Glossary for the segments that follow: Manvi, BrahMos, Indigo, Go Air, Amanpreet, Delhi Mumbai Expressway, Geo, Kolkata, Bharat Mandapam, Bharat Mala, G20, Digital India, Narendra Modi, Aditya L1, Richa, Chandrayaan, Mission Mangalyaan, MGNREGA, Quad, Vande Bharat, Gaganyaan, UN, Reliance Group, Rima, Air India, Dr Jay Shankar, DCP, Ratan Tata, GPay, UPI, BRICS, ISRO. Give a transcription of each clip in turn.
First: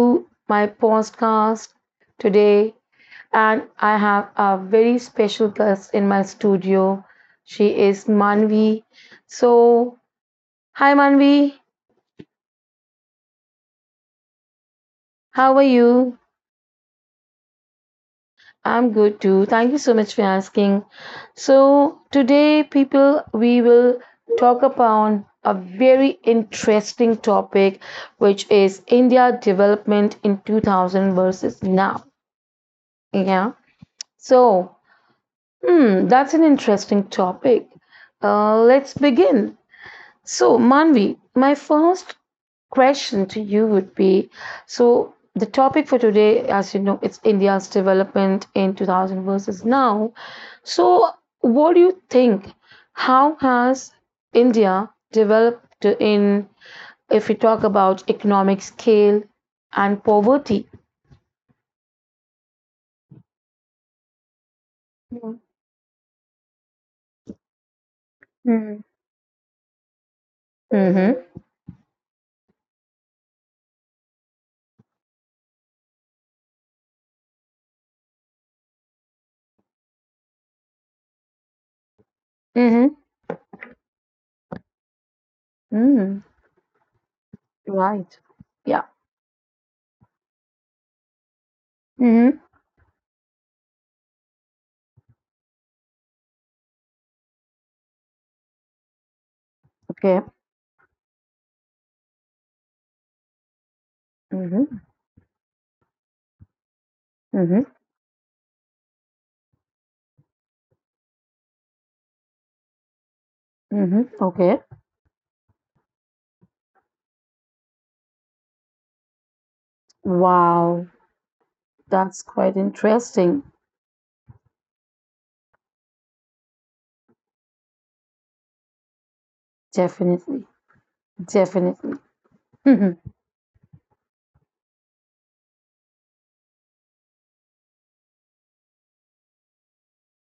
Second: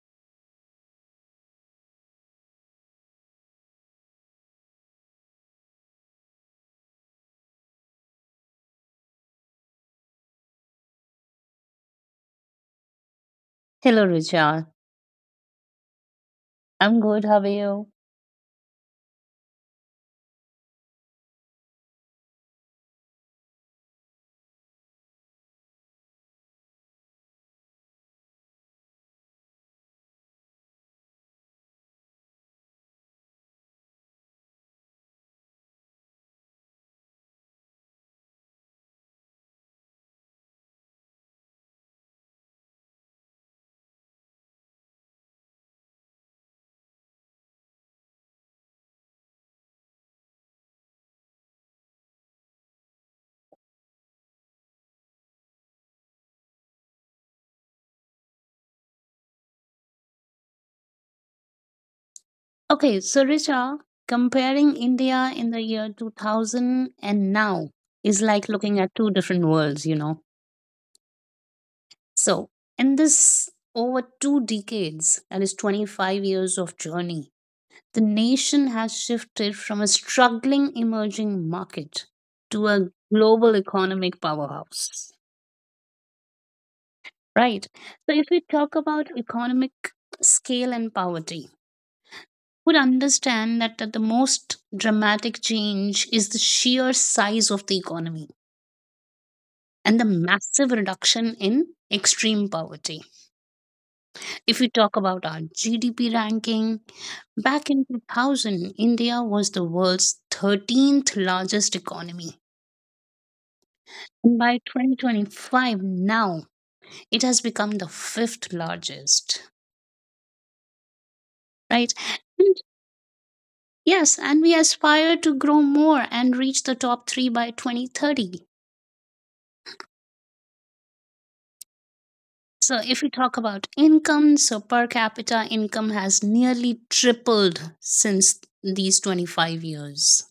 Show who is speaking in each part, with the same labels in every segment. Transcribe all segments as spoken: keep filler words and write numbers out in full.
Speaker 1: to my podcast today. And I have a very special guest in my studio. She is Manvi. So, hi, Manvi.
Speaker 2: Hello, Richa.
Speaker 1: How are you?
Speaker 2: I'm good. How are you?
Speaker 1: I'm good too. Thank you so much for asking. So, today, people, we will talk about a very interesting topic, which is India development in two thousand versus now. Yeah. So, Hmm, that's an interesting topic. Uh, let's begin. So, Manvi, my first question to you would be so, the topic for today, as you know, it's India's development in two thousand versus now. So, what do you think? How has India developed in, if we talk about economic scale and poverty?
Speaker 2: Okay, so Richa, comparing India
Speaker 1: Mm-hmm.
Speaker 2: in the year two thousand and now is like looking at two different worlds, you know.
Speaker 1: Mm-hmm.
Speaker 2: So, in this over two decades, that is twenty-five years of journey, the nation has shifted from a struggling emerging market to a
Speaker 1: Mm-hmm.
Speaker 2: global economic powerhouse,
Speaker 1: Mm-hmm.
Speaker 2: right?
Speaker 1: Right.
Speaker 2: So, if we talk
Speaker 1: Yeah.
Speaker 2: about economic scale and poverty,
Speaker 1: Mm-hmm.
Speaker 2: would understand that, that the most dramatic change is the sheer size of the economy and the
Speaker 1: Okay.
Speaker 2: massive reduction in extreme poverty. If we
Speaker 1: Mm-hmm.
Speaker 2: talk about our G D P ranking,
Speaker 1: Mm-hmm.
Speaker 2: back in two thousand, India was the world's thirteenth largest economy.
Speaker 1: Mm-hmm.
Speaker 2: And by
Speaker 1: Okay.
Speaker 2: twenty twenty-five, now it has become the fifth largest,
Speaker 1: Wow.
Speaker 2: right?
Speaker 1: That's
Speaker 2: And,
Speaker 1: quite interesting.
Speaker 2: yes, and we aspire to grow more and reach the top three by twenty thirty.
Speaker 1: Definitely. Definitely.
Speaker 2: So,
Speaker 1: Mm-hmm.
Speaker 2: if we talk about income, so per capita income has nearly tripled since these twenty-five years.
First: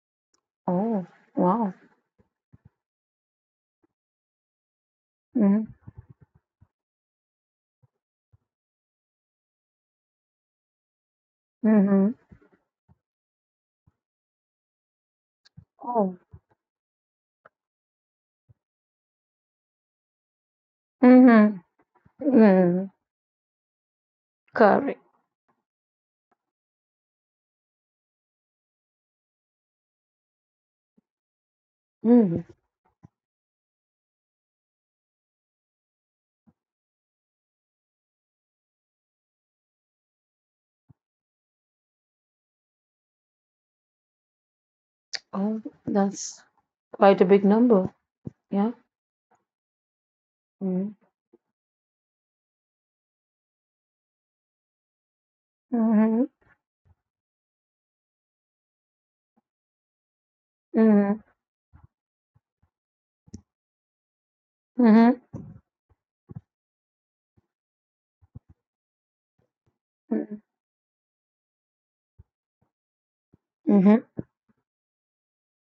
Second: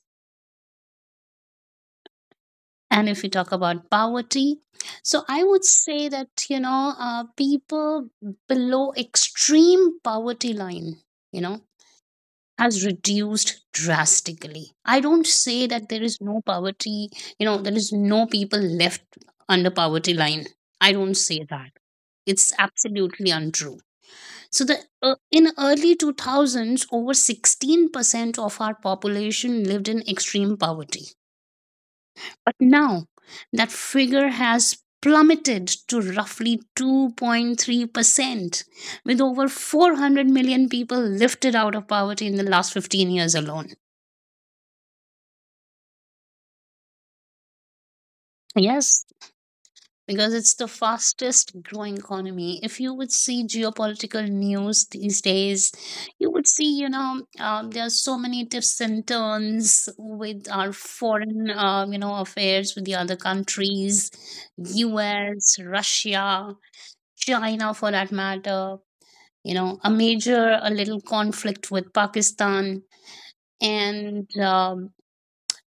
Speaker 1: Oh, wow.
Speaker 2: And if we talk about poverty, so I
Speaker 1: Mm-hmm.
Speaker 2: would say that, you know, uh, people below extreme poverty line, you know,
Speaker 1: Mm-hmm.
Speaker 2: has reduced drastically. I don't say that there
Speaker 1: Oh.
Speaker 2: is no poverty, you know, there is no people left under poverty line. I don't say
Speaker 1: Mm-hmm.
Speaker 2: that. It's
Speaker 1: Mm-hmm.
Speaker 2: absolutely untrue. So the
Speaker 1: Correct.
Speaker 2: uh, in early two thousands over sixteen percent of our population lived in extreme poverty.
Speaker 1: Mm-hmm.
Speaker 2: But now that figure has plummeted to roughly two point three percent with over four hundred million people lifted out of poverty in the last fifteen years alone.
Speaker 1: Oh, that's quite a big number. Yeah.
Speaker 2: Yes, because it's the
Speaker 1: Mm-hmm.
Speaker 2: fastest growing economy. If you would see geopolitical news these days,
Speaker 1: Mm-hmm.
Speaker 2: you would see, you know, um, there are so many twists and turns with our
Speaker 1: Mm-hmm.
Speaker 2: foreign, um, you know, affairs with the other countries,
Speaker 1: Mm-hmm.
Speaker 2: U S, Russia, China for that matter, you know, a major, a little conflict with Pakistan
Speaker 1: Mm-hmm.
Speaker 2: and, um,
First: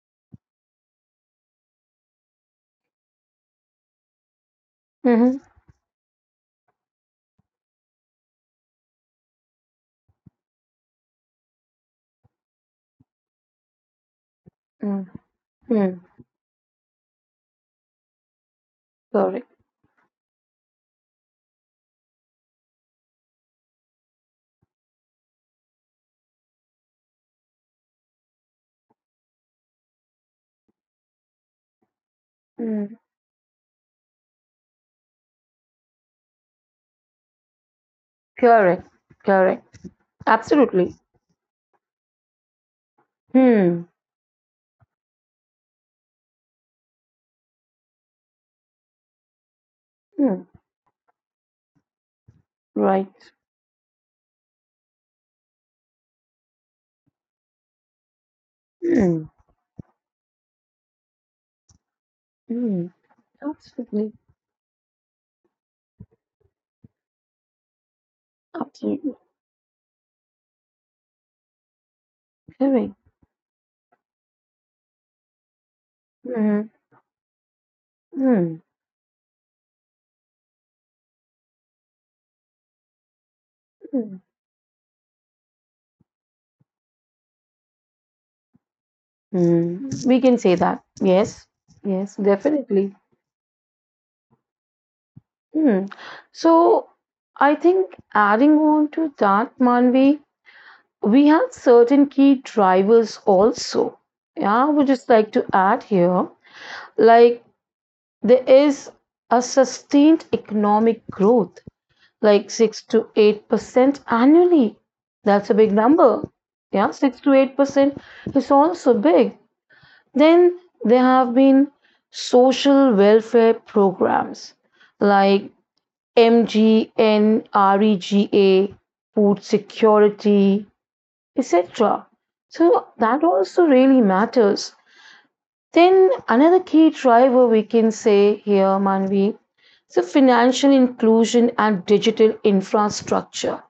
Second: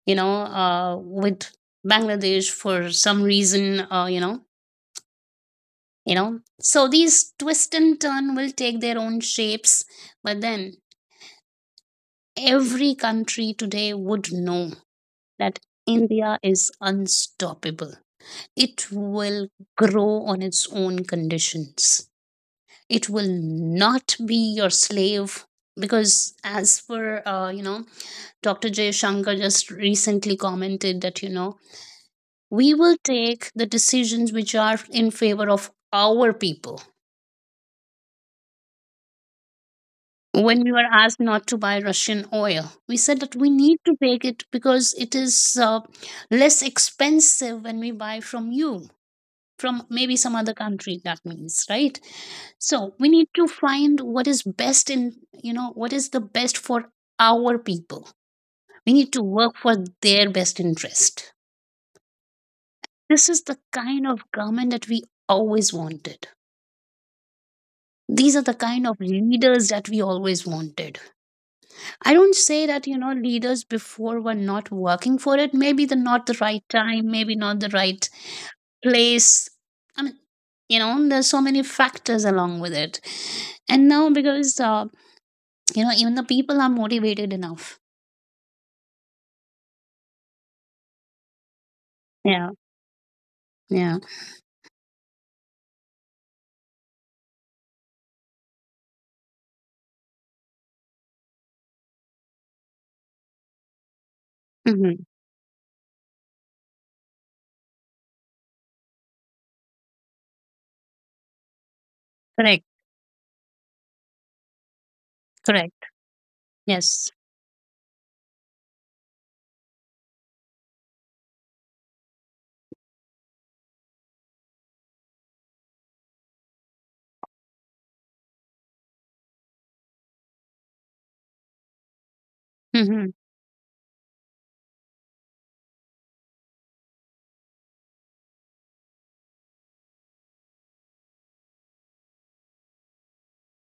Speaker 2: you know, uh, with Bangladesh for some reason, uh, you know,
Speaker 1: Mm-hmm. Mm-hmm.
Speaker 2: you know so these twist and turn will take their own shapes, but then every country today would know that
Speaker 1: Mm-hmm.
Speaker 2: India is unstoppable. It will
Speaker 1: Correct.
Speaker 2: grow on its own conditions. It will not be your slave, because as for uh, you know Dr. Jay Shankar just recently commented that you know we
Speaker 1: Mm.
Speaker 2: will take the decisions which are in favor of our people.
Speaker 1: Correct. Correct.
Speaker 2: When we were
Speaker 1: Absolutely.
Speaker 2: asked not to buy Russian oil, we said that we need
Speaker 1: Hmm.
Speaker 2: to take it because it is uh, less expensive when we buy from you, from maybe some
Speaker 1: Hmm.
Speaker 2: other country. That means, right. So we need
Speaker 1: Right.
Speaker 2: to find what is best in you know what is the best for our people. We need to
Speaker 1: Hmm.
Speaker 2: work for their best interest.
Speaker 1: Hmm.
Speaker 2: This is the kind
Speaker 1: Absolutely.
Speaker 2: of government that we always wanted. These are the kind
Speaker 1: Okay,
Speaker 2: of leaders that we always wanted. I don't say that,
Speaker 1: correct.
Speaker 2: you know, leaders before were not working for it. Maybe the not the right
Speaker 1: Hmm.
Speaker 2: time, maybe not the right
Speaker 1: Hmm.
Speaker 2: place. I mean, you know, there's so many factors along with it. And now,
Speaker 1: Hmm.
Speaker 2: because, uh, you know, even the people are motivated enough.
Speaker 1: We can say that. Yes, yes,
Speaker 2: Yeah.
Speaker 1: definitely.
Speaker 2: Yeah.
Speaker 1: Hmm. So, I think adding on to that, Manvi, we have certain key drivers also. Yeah, I would
Speaker 2: Hmm.
Speaker 1: just like to add here, like there is a sustained economic growth, like
Speaker 2: Correct.
Speaker 1: six to eight percent annually. That's a big
Speaker 2: Correct.
Speaker 1: number. Yeah,
Speaker 2: Yes.
Speaker 1: six to eight percent is also big. Then there have been social welfare programs like MGNREGA, food security, et cetera. So
Speaker 2: Hmm.
Speaker 1: that also really matters. Then another key driver we can say here, Manvi, is the financial inclusion and digital infrastructure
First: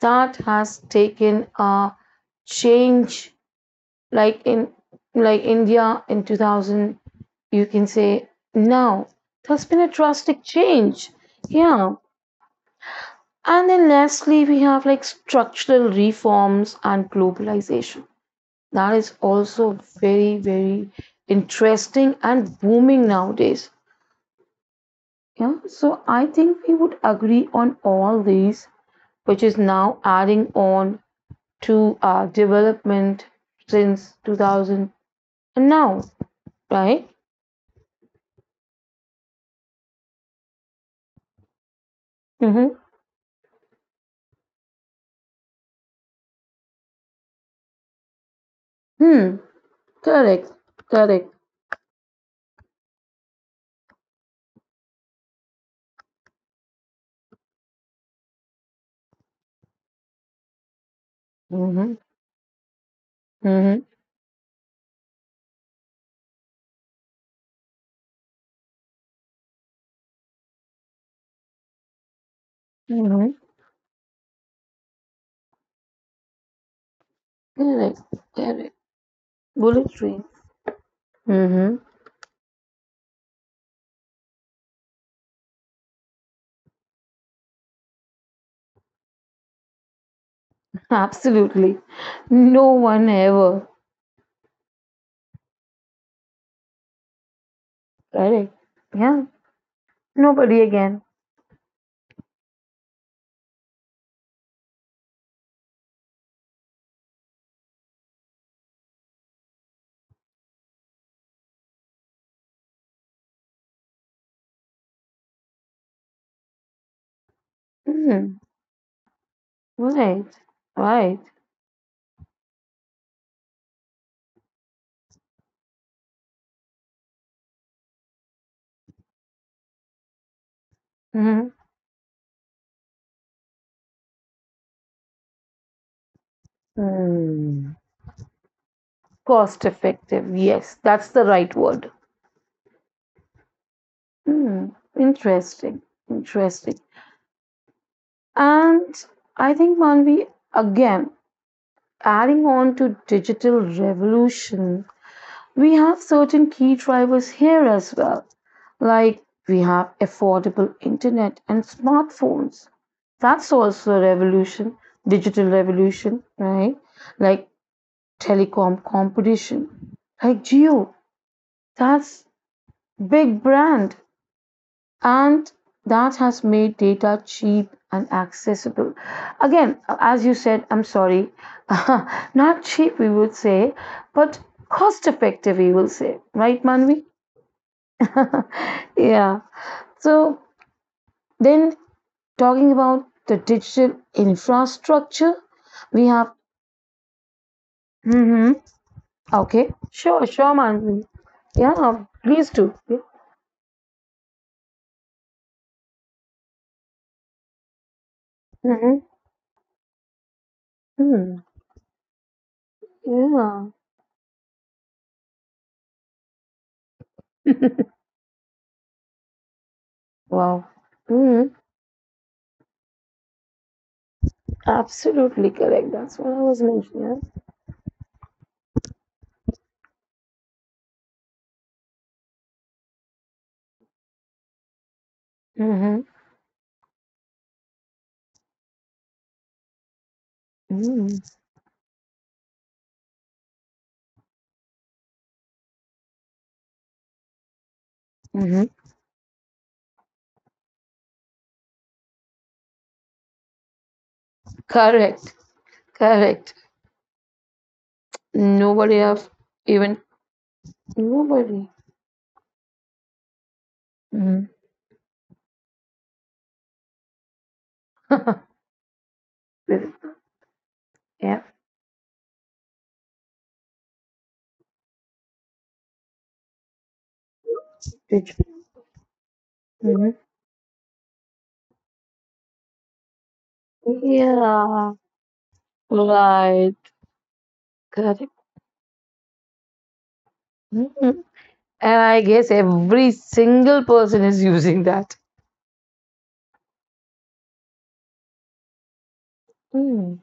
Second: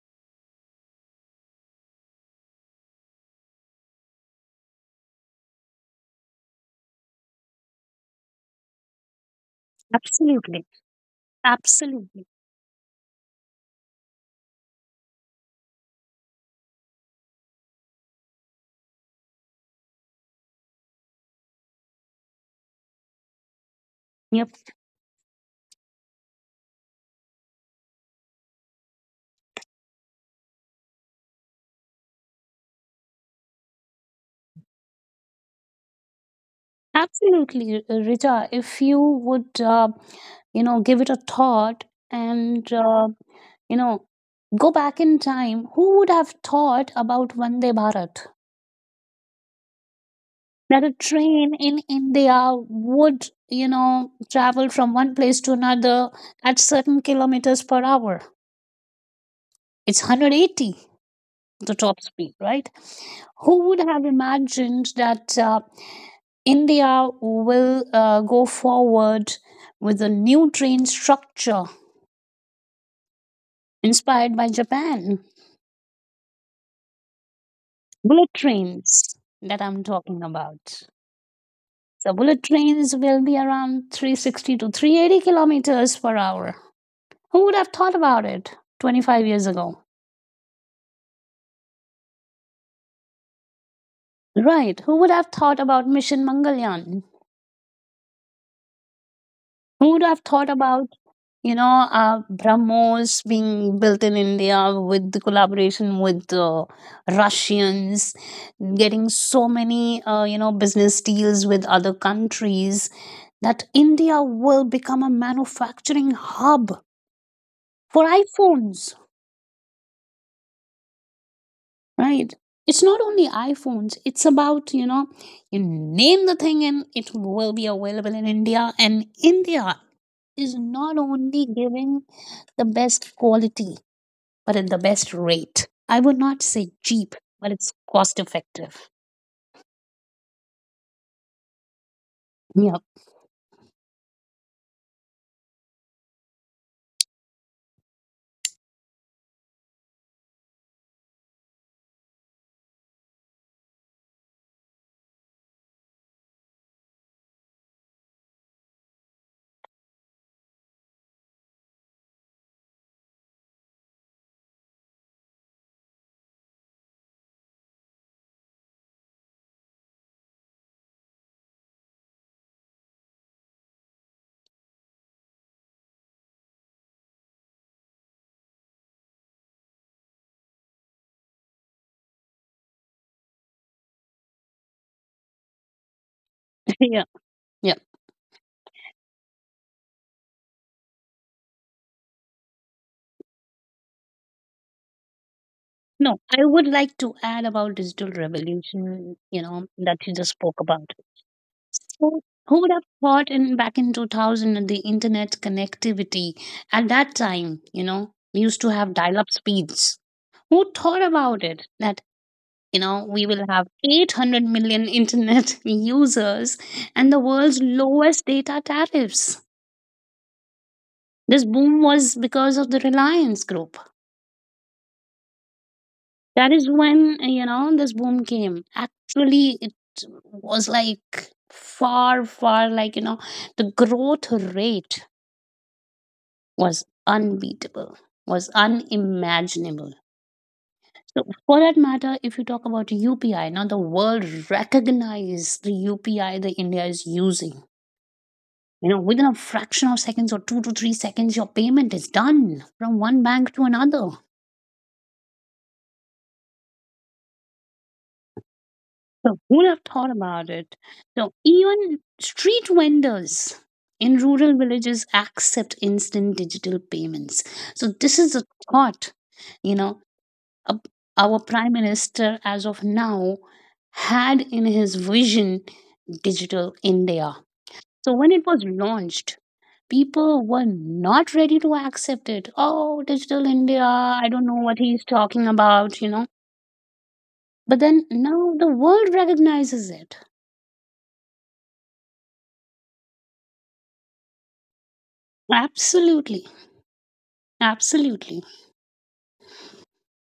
Speaker 1: that has taken a change, like in like India in two thousand, you can say now there's been a drastic
Speaker 2: Absolutely.
Speaker 1: change. Yeah.
Speaker 2: Absolutely.
Speaker 1: And then lastly, we have like structural reforms and globalization. That is also very, very interesting and booming nowadays.
Speaker 2: You're
Speaker 1: Yeah. So I think we would agree on all these, which is now adding on to our development since two thousand and now, right?
Speaker 2: Absolutely, uh, Richa. If you would, uh, you know, give it a thought and,
Speaker 1: Mhm.
Speaker 2: uh, you know, go back in time, who would have thought about Vande Bharat?
Speaker 1: Hmm. Correct.
Speaker 2: That a
Speaker 1: Correct.
Speaker 2: train in India would, you know, travel from one place to another at certain kilometers per hour. It's one hundred eighty, the
Speaker 1: Mm-hmm.
Speaker 2: top speed, right? Who
Speaker 1: Mm-hmm.
Speaker 2: would have imagined that? Uh, India will uh, go forward with a new train structure
Speaker 1: Mm-hmm.
Speaker 2: inspired by Japan.
Speaker 1: Correct.
Speaker 2: Bullet
Speaker 1: Correct.
Speaker 2: trains that I'm
Speaker 1: Bullet train.
Speaker 2: talking about.
Speaker 1: Mm-hmm.
Speaker 2: So, bullet trains will be around three sixty to three eighty kilometers per hour. Who would have thought about it twenty-five years ago?
Speaker 1: Absolutely. No one ever.
Speaker 2: Right. Who would have thought about Mission Mangalyaan?
Speaker 1: Correct. Yeah.
Speaker 2: Who would have thought
Speaker 1: Nobody
Speaker 2: about
Speaker 1: again.
Speaker 2: you know, uh, BrahMos being built in India with the collaboration with uh, Russians, getting so many, uh, you know, business deals with other countries, that India will become a manufacturing hub for
Speaker 1: Hmm.
Speaker 2: iPhones,
Speaker 1: Right. Right.
Speaker 2: right? It's not only iPhones, it's about, you know, you name the thing and it will be available in India. And India is not only
Speaker 1: Mm-hmm.
Speaker 2: giving the best quality but at the best rate. I would not say cheap, but it's
Speaker 1: Mm.
Speaker 2: cost effective.
Speaker 1: Cost effective. Yes, that's the right word.
Speaker 2: Yeah,
Speaker 1: Hmm. Interesting. Interesting. And I think, Manvi, again, adding on to digital revolution, we have certain key drivers here as well, like we have affordable internet and smartphones. That's also a revolution, digital revolution, right? Like telecom competition, like Geo. That's big brand and that has made data cheap and accessible. Again, as you said, I'm sorry, not cheap, we would say, but cost effective, we will say, right,
Speaker 2: yeah,
Speaker 1: Manvi?
Speaker 2: yeah.
Speaker 1: Yeah. So then talking about the digital infrastructure, we
Speaker 2: No,
Speaker 1: have.
Speaker 2: I would like to add about digital
Speaker 1: Hmm,
Speaker 2: revolution, you know,
Speaker 1: okay.
Speaker 2: that you
Speaker 1: Sure,
Speaker 2: just
Speaker 1: sure,
Speaker 2: spoke about.
Speaker 1: Manvi. Yeah,
Speaker 2: So
Speaker 1: please
Speaker 2: who would
Speaker 1: do.
Speaker 2: have thought in back in two thousand, and the internet connectivity at that time, you know, we used to have
Speaker 1: Mm-hmm.
Speaker 2: dial up speeds. Who thought about
Speaker 1: Hmm.
Speaker 2: it that, you know, we will have
Speaker 1: Yeah.
Speaker 2: eight hundred million internet users and the world's lowest data tariffs?
Speaker 1: Wow.
Speaker 2: This
Speaker 1: Hmm.
Speaker 2: boom was because of the Reliance Group.
Speaker 1: Absolutely correct. That's what I
Speaker 2: That
Speaker 1: was
Speaker 2: is when,
Speaker 1: mentioning.
Speaker 2: you know, this boom came. Actually, it was like far, far, like, you know, the growth rate
Speaker 1: Yeah. Mm-hmm.
Speaker 2: was unbeatable, was unimaginable.
Speaker 1: Mm-hmm.
Speaker 2: So, for that matter, if you talk about U P I, now the world recognized the U P I that India is using.
Speaker 1: Mm-hmm.
Speaker 2: You know, within a fraction of seconds or two to three seconds, your payment is done from one bank to another.
Speaker 1: Correct. Correct. Nobody have
Speaker 2: So who would have
Speaker 1: even
Speaker 2: thought about it? So
Speaker 1: nobody.
Speaker 2: even street vendors in
Speaker 1: Mm-hmm.
Speaker 2: rural villages accept instant digital payments. So this is a thought, you know, a- our
Speaker 1: Yeah.
Speaker 2: prime minister as of now had in his vision digital India. So when it was
Speaker 1: Digital.
Speaker 2: launched,
Speaker 1: Mhm.
Speaker 2: people were not ready to accept it. Oh, digital India, I don't know what
Speaker 1: Yeah.
Speaker 2: he's talking about, you know.
Speaker 1: Right.
Speaker 2: But then
Speaker 1: Correct.
Speaker 2: now the world recognizes it
Speaker 1: Mhm. And I guess every single person is using that.
Speaker 2: Absolutely. Absolutely.
Speaker 1: Mm,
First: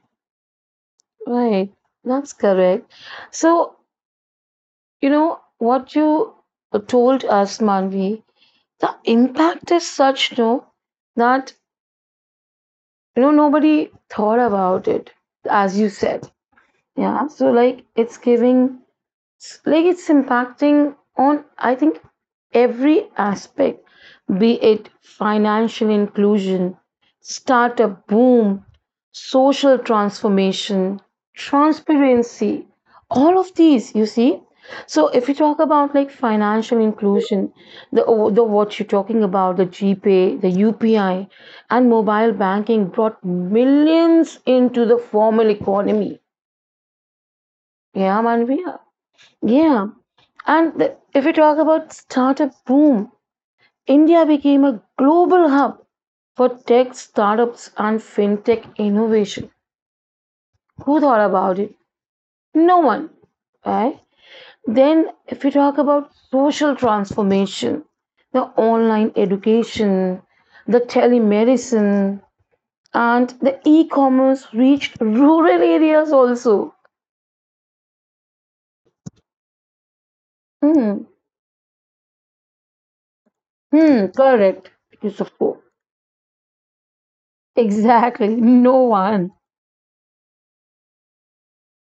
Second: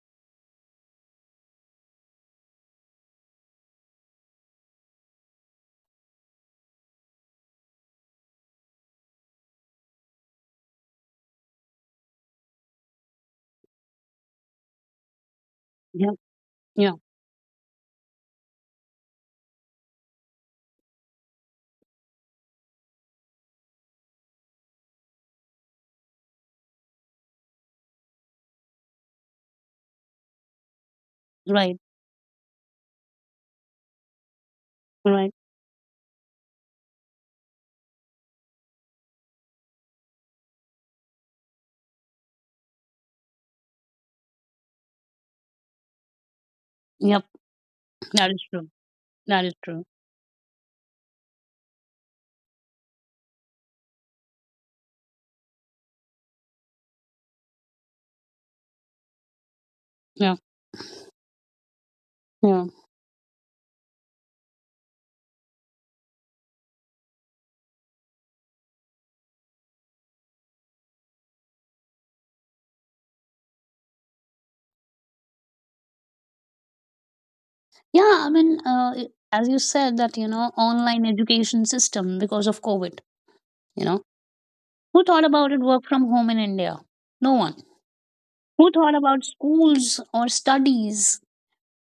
Speaker 1: right. That's correct. So, you know, what you told us, Manvi, the impact is such, no, that, you know, nobody thought about it, as you
Speaker 2: Yeah.
Speaker 1: said.
Speaker 2: Yeah.
Speaker 1: Yeah. So, like, it's giving. It's like it's impacting on, I think, every aspect, be it financial inclusion, startup boom, social transformation,
Speaker 2: Right.
Speaker 1: transparency, all of these, you see. So if
Speaker 2: Right.
Speaker 1: you talk about like financial inclusion, the, oh, the what you're talking about, the GPay, the U P I, and mobile banking brought millions into the formal economy.
Speaker 2: Yep.
Speaker 1: Yeah,
Speaker 2: That is
Speaker 1: Manvi.
Speaker 2: true. That is true.
Speaker 1: Yeah. And the, if we talk about startup boom, India became a global hub for tech startups and fintech innovation.
Speaker 2: Yeah.
Speaker 1: Who thought about it?
Speaker 2: Yeah.
Speaker 1: No one. Right? Then, if we talk about social transformation, the online education, the telemedicine, and the e commerce reached rural areas also.
Speaker 2: Yeah. I mean, uh, i- as you said that, you know, online
Speaker 1: Hmm.
Speaker 2: education system because of COVID, you know,
Speaker 1: Hmm. Correct.
Speaker 2: who
Speaker 1: You
Speaker 2: thought about
Speaker 1: support.
Speaker 2: it work from home in India? No one.
Speaker 1: Exactly.
Speaker 2: Who
Speaker 1: No
Speaker 2: thought about
Speaker 1: one.
Speaker 2: schools or studies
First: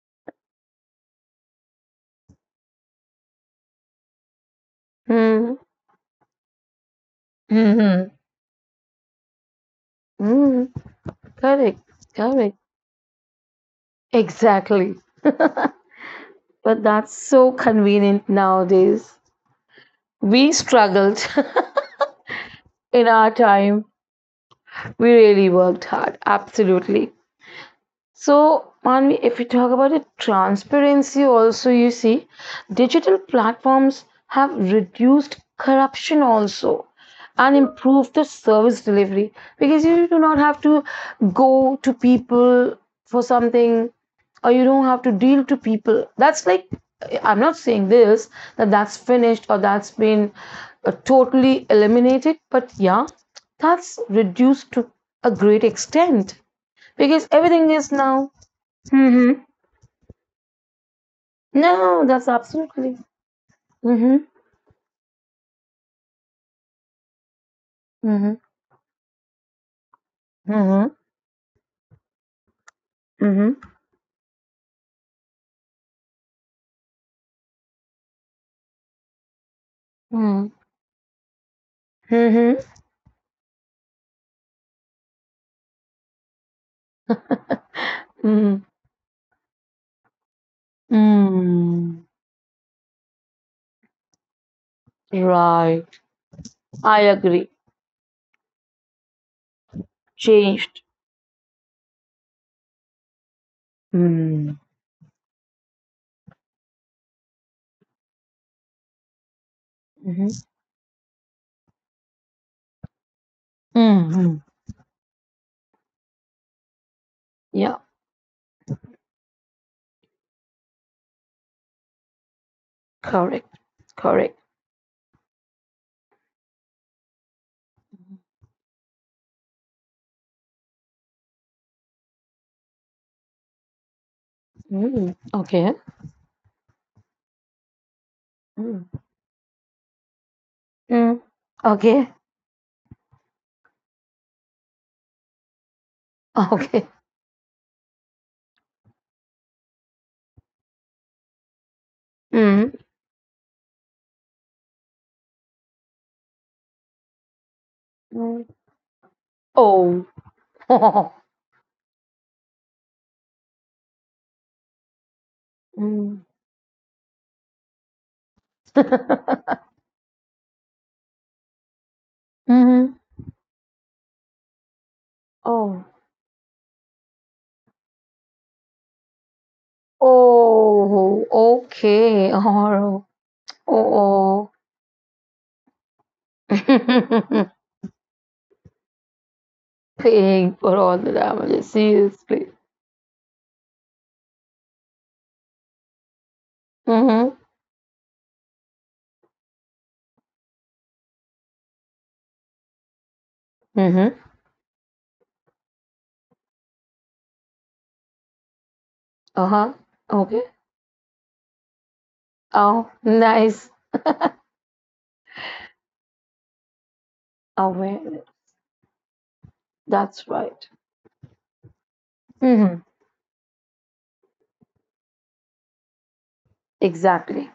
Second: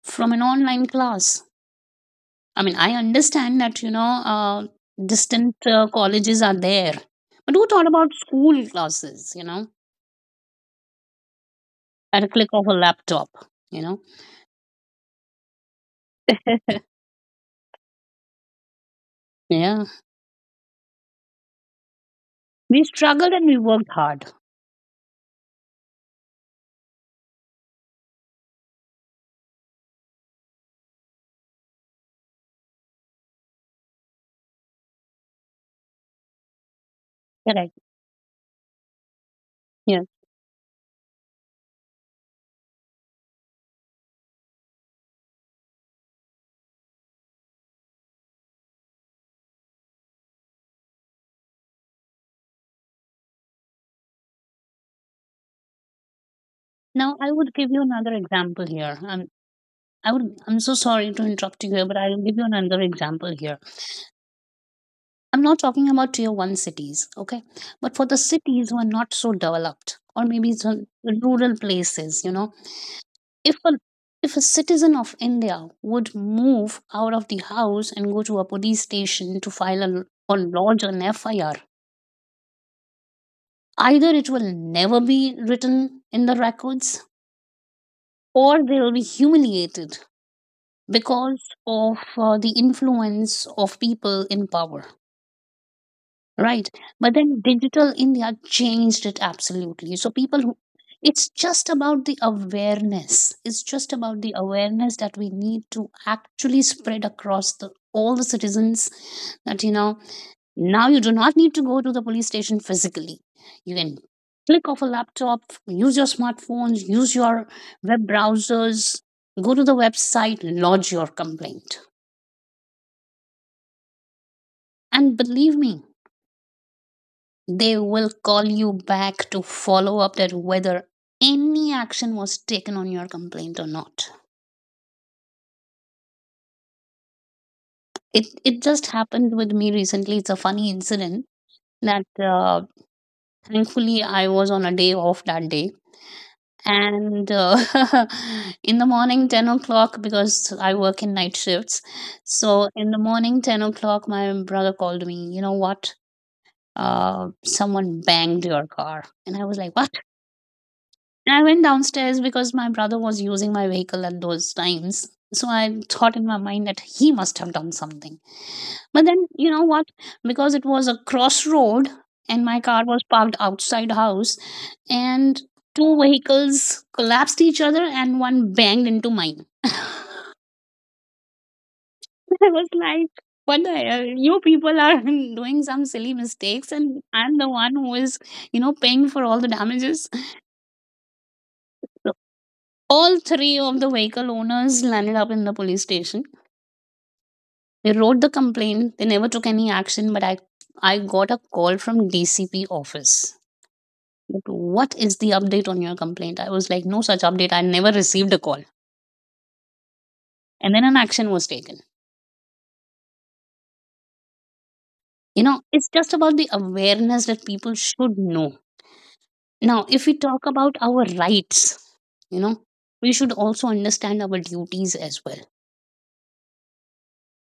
Speaker 2: from an online class? I mean, I understand that, you know, uh, distant
Speaker 1: Hmm.
Speaker 2: uh, colleges are there, but who thought
Speaker 1: Mhm.
Speaker 2: about school classes, you know?
Speaker 1: Mm, correct,
Speaker 2: At a click
Speaker 1: correct.
Speaker 2: of a laptop, you know.
Speaker 1: Exactly. But that's so convenient nowadays.
Speaker 2: Yeah.
Speaker 1: We struggled
Speaker 2: We
Speaker 1: in our
Speaker 2: struggled and we
Speaker 1: time.
Speaker 2: worked hard.
Speaker 1: We really worked hard. Absolutely. So, Manvi, if you talk about the transparency, also you see, digital platforms have reduced corruption also and
Speaker 2: Correct.
Speaker 1: improved the service delivery because
Speaker 2: Yeah.
Speaker 1: you do not have to go to people for something or you don't have to deal to people. That's like I'm not saying this that that's finished or that's been uh, totally eliminated, but yeah, that's reduced to a great extent
Speaker 2: Now
Speaker 1: because
Speaker 2: I would
Speaker 1: everything
Speaker 2: give you
Speaker 1: is
Speaker 2: another
Speaker 1: now.
Speaker 2: example here. I'm
Speaker 1: Mhm.
Speaker 2: I would I'm so sorry to interrupt you here, but
Speaker 1: No,
Speaker 2: I'll
Speaker 1: that's
Speaker 2: give you another
Speaker 1: absolutely.
Speaker 2: example here.
Speaker 1: Mhm.
Speaker 2: I'm not talking about tier one cities, okay? But for the
Speaker 1: Mhm.
Speaker 2: cities who are not so developed or maybe some
Speaker 1: Mhm.
Speaker 2: rural places, you know,
Speaker 1: Mhm.
Speaker 2: if a if a citizen of India would move out of the house and go to a police station to file a, or
Speaker 1: Mhm.
Speaker 2: lodge an F I R.
Speaker 1: Mhm.
Speaker 2: Either it will never be written in the records,
Speaker 1: Mhm.
Speaker 2: or they will be humiliated because of
Speaker 1: Mm.
Speaker 2: uh, the influence of people in power,
Speaker 1: Right.
Speaker 2: right?
Speaker 1: I
Speaker 2: But then
Speaker 1: agree.
Speaker 2: Digital India changed it absolutely. So people who
Speaker 1: Changed.
Speaker 2: It's just about the awareness. It's just about the
Speaker 1: Mm.
Speaker 2: awareness that we need to actually spread across the all the citizens that you know
Speaker 1: Mhm.
Speaker 2: Now you do not need to go to the police station physically. You can
Speaker 1: Mhm.
Speaker 2: click off a laptop, use your smartphones, use your
Speaker 1: Yeah.
Speaker 2: web browsers, go to the website, lodge your complaint.
Speaker 1: Correct. Correct.
Speaker 2: And believe me, they will call you back to follow up that whether any action was taken on your complaint or not.
Speaker 1: Mm. Okay.
Speaker 2: It, it just
Speaker 1: Mm.
Speaker 2: happened with me recently. It's a funny
Speaker 1: Mm.
Speaker 2: incident that
Speaker 1: Okay.
Speaker 2: uh, thankfully I was on a day off that day,
Speaker 1: Okay.
Speaker 2: and uh, in the morning ten o'clock, because I work in night shifts, so
Speaker 1: Mm.
Speaker 2: in the morning ten o'clock my brother called me You know what? Uh, someone banged
Speaker 1: Mm.
Speaker 2: your car. And I was like, what?
Speaker 1: Oh.
Speaker 2: And I went downstairs because my brother was using my vehicle at those times. So I thought
Speaker 1: Mm.
Speaker 2: in my mind that he must have done something. But then, you know what? Because it was a crossroad, and my car
Speaker 1: Mhm.
Speaker 2: was parked outside house, and
Speaker 1: Oh.
Speaker 2: two vehicles collapsed each other, and one banged into mine. I
Speaker 1: Oh. Okay.
Speaker 2: was
Speaker 1: Oh.
Speaker 2: like, what the hell? You
Speaker 1: Oh.
Speaker 2: people are doing some silly mistakes, and I'm the one who is, you know, paying for all the damages.
Speaker 1: Paying for all the damages. Seriously.
Speaker 2: All three of the vehicle owners landed up in the police station.
Speaker 1: Mm-hmm.
Speaker 2: They wrote the complaint. They never took any action, but I, I got a call from D C P office.
Speaker 1: Mm-hmm.
Speaker 2: That, what is the update on your complaint? I was like, no such update. I never received a call.
Speaker 1: Uh-huh. Okay.
Speaker 2: And then an action was taken.
Speaker 1: Oh, nice.
Speaker 2: You know, it's just about the awareness that people should
Speaker 1: Awareness.
Speaker 2: know. Now, if we
Speaker 1: That's
Speaker 2: talk
Speaker 1: right.
Speaker 2: about our rights, you know,
Speaker 1: Mm-hmm.
Speaker 2: we should also understand our duties as well.
Speaker 1: Exactly.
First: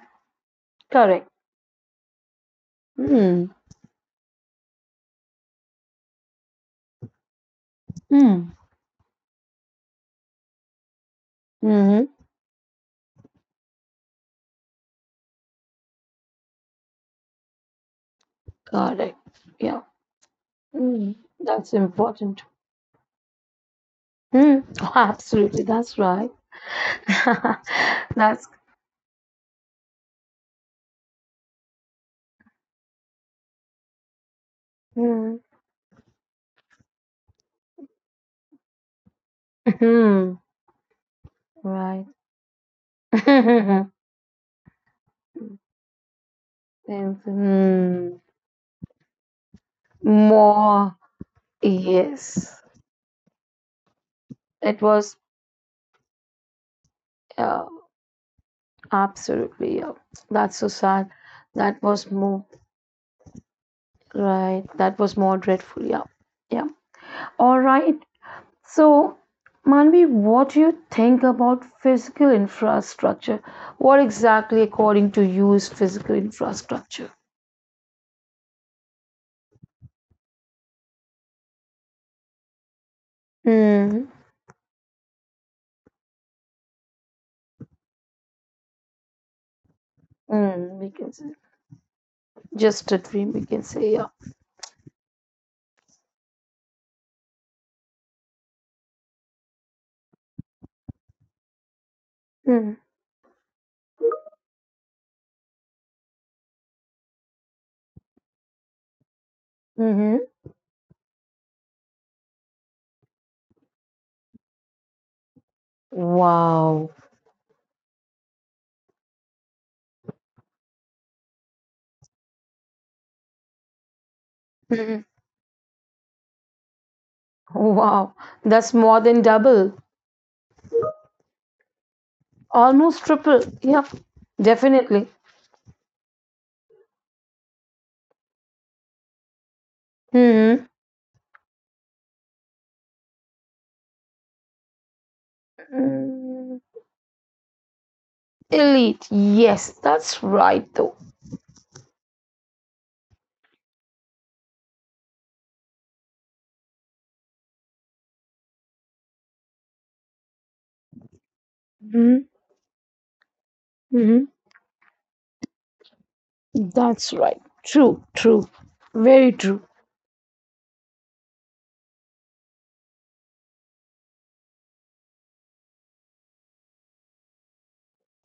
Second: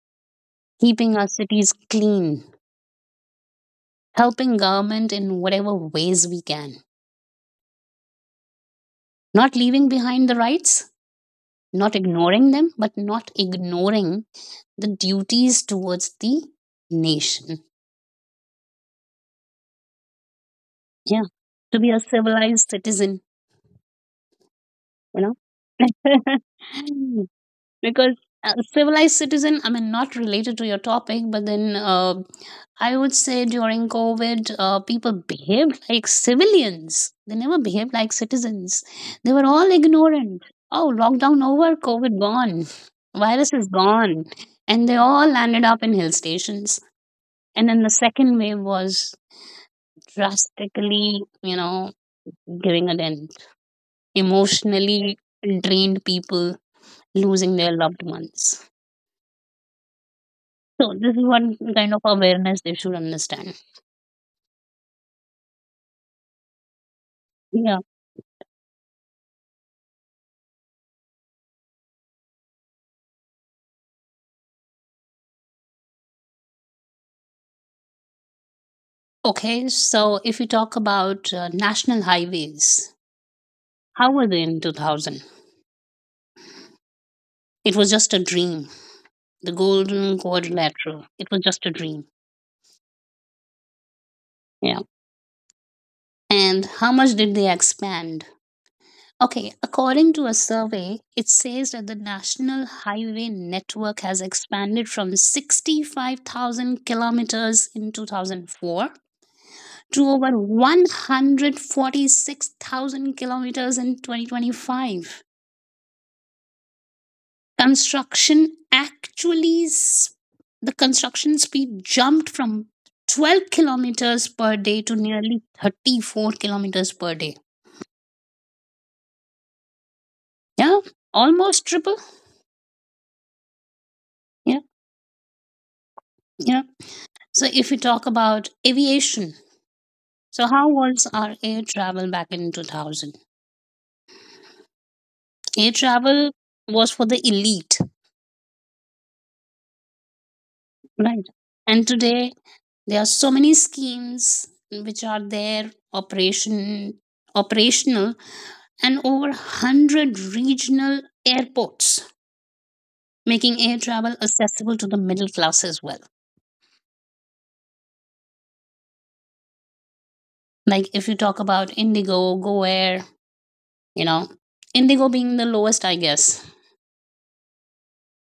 Speaker 2: Keeping
Speaker 1: Correct.
Speaker 2: our cities clean,
Speaker 1: Mm-hmm.
Speaker 2: helping government in whatever ways we can
Speaker 1: Mm-hmm.
Speaker 2: Not leaving behind the rights, not
Speaker 1: Mm-hmm.
Speaker 2: ignoring them, but not ignoring the duties towards the nation.
Speaker 1: Correct. Yeah. Mm.
Speaker 2: Yeah.
Speaker 1: That's
Speaker 2: To be a
Speaker 1: important.
Speaker 2: civilized citizen,
Speaker 1: Mm. Oh,
Speaker 2: you
Speaker 1: absolutely. That's right.
Speaker 2: know? Because
Speaker 1: That's
Speaker 2: uh, civilized citizen, I mean, not related to your topic, but then uh, I would say during covid, uh, people
Speaker 1: mm.
Speaker 2: behaved like civilians. They never behaved like citizens. They were all
Speaker 1: Mhm.
Speaker 2: ignorant. Oh, lockdown over,
Speaker 1: Right.
Speaker 2: covid gone, virus is
Speaker 1: And
Speaker 2: gone, and they all landed up in hill stations. And then the
Speaker 1: mm,
Speaker 2: second wave was
Speaker 1: more.
Speaker 2: drastically, you know
Speaker 1: Yes.
Speaker 2: giving a dent
Speaker 1: It was.
Speaker 2: emotionally, drained people losing
Speaker 1: Yeah,
Speaker 2: their loved ones.
Speaker 1: absolutely. Yeah. That's so
Speaker 2: So
Speaker 1: sad.
Speaker 2: this is one
Speaker 1: That
Speaker 2: kind of
Speaker 1: was more
Speaker 2: awareness they should understand.
Speaker 1: right. That was more dreadful. Yeah. Yeah. All
Speaker 2: Yeah.
Speaker 1: right. So, Manvi, what do you think about physical infrastructure? What exactly, according to you, is physical infrastructure?
Speaker 2: Okay. So if you talk about uh, national highways,
Speaker 1: Mm.
Speaker 2: how were they in two thousand? It was just a dream. The golden
Speaker 1: Mm, we
Speaker 2: quadrilateral.
Speaker 1: can say
Speaker 2: It was just a dream.
Speaker 1: just a dream. We can say yeah.
Speaker 2: Yeah. And how much did they expand? Okay, according to a survey, it says that the national
Speaker 1: Mm.
Speaker 2: highway network has expanded from sixty-five thousand kilometers in two thousand four to
Speaker 1: Mm-hmm.
Speaker 2: over one hundred forty-six thousand kilometers in twenty twenty-five.
Speaker 1: Wow.
Speaker 2: Construction actually, the construction speed jumped from twelve kilometers per day to
Speaker 1: Mhm.
Speaker 2: nearly thirty-four kilometers per day.
Speaker 1: Wow, that's more than double,
Speaker 2: Yeah, almost triple.
Speaker 1: almost triple. Yeah.
Speaker 2: Yeah,
Speaker 1: Definitely.
Speaker 2: yeah. So if we talk about aviation, so
Speaker 1: Hmm.
Speaker 2: how was our air travel back in two thousand? Air travel
Speaker 1: Mm,
Speaker 2: was for the elite,
Speaker 1: elite. Yes, that's right, though.
Speaker 2: right? And today there are so many schemes which are there, operation operational, and over one hundred regional airports,
Speaker 1: Hmm.
Speaker 2: making air travel
Speaker 1: Hmm.
Speaker 2: accessible to the middle class as well.
Speaker 1: That's right. True, true. Very true.
Speaker 2: Like if you talk about Indigo, Go Air, you know, Indigo being the lowest, I guess,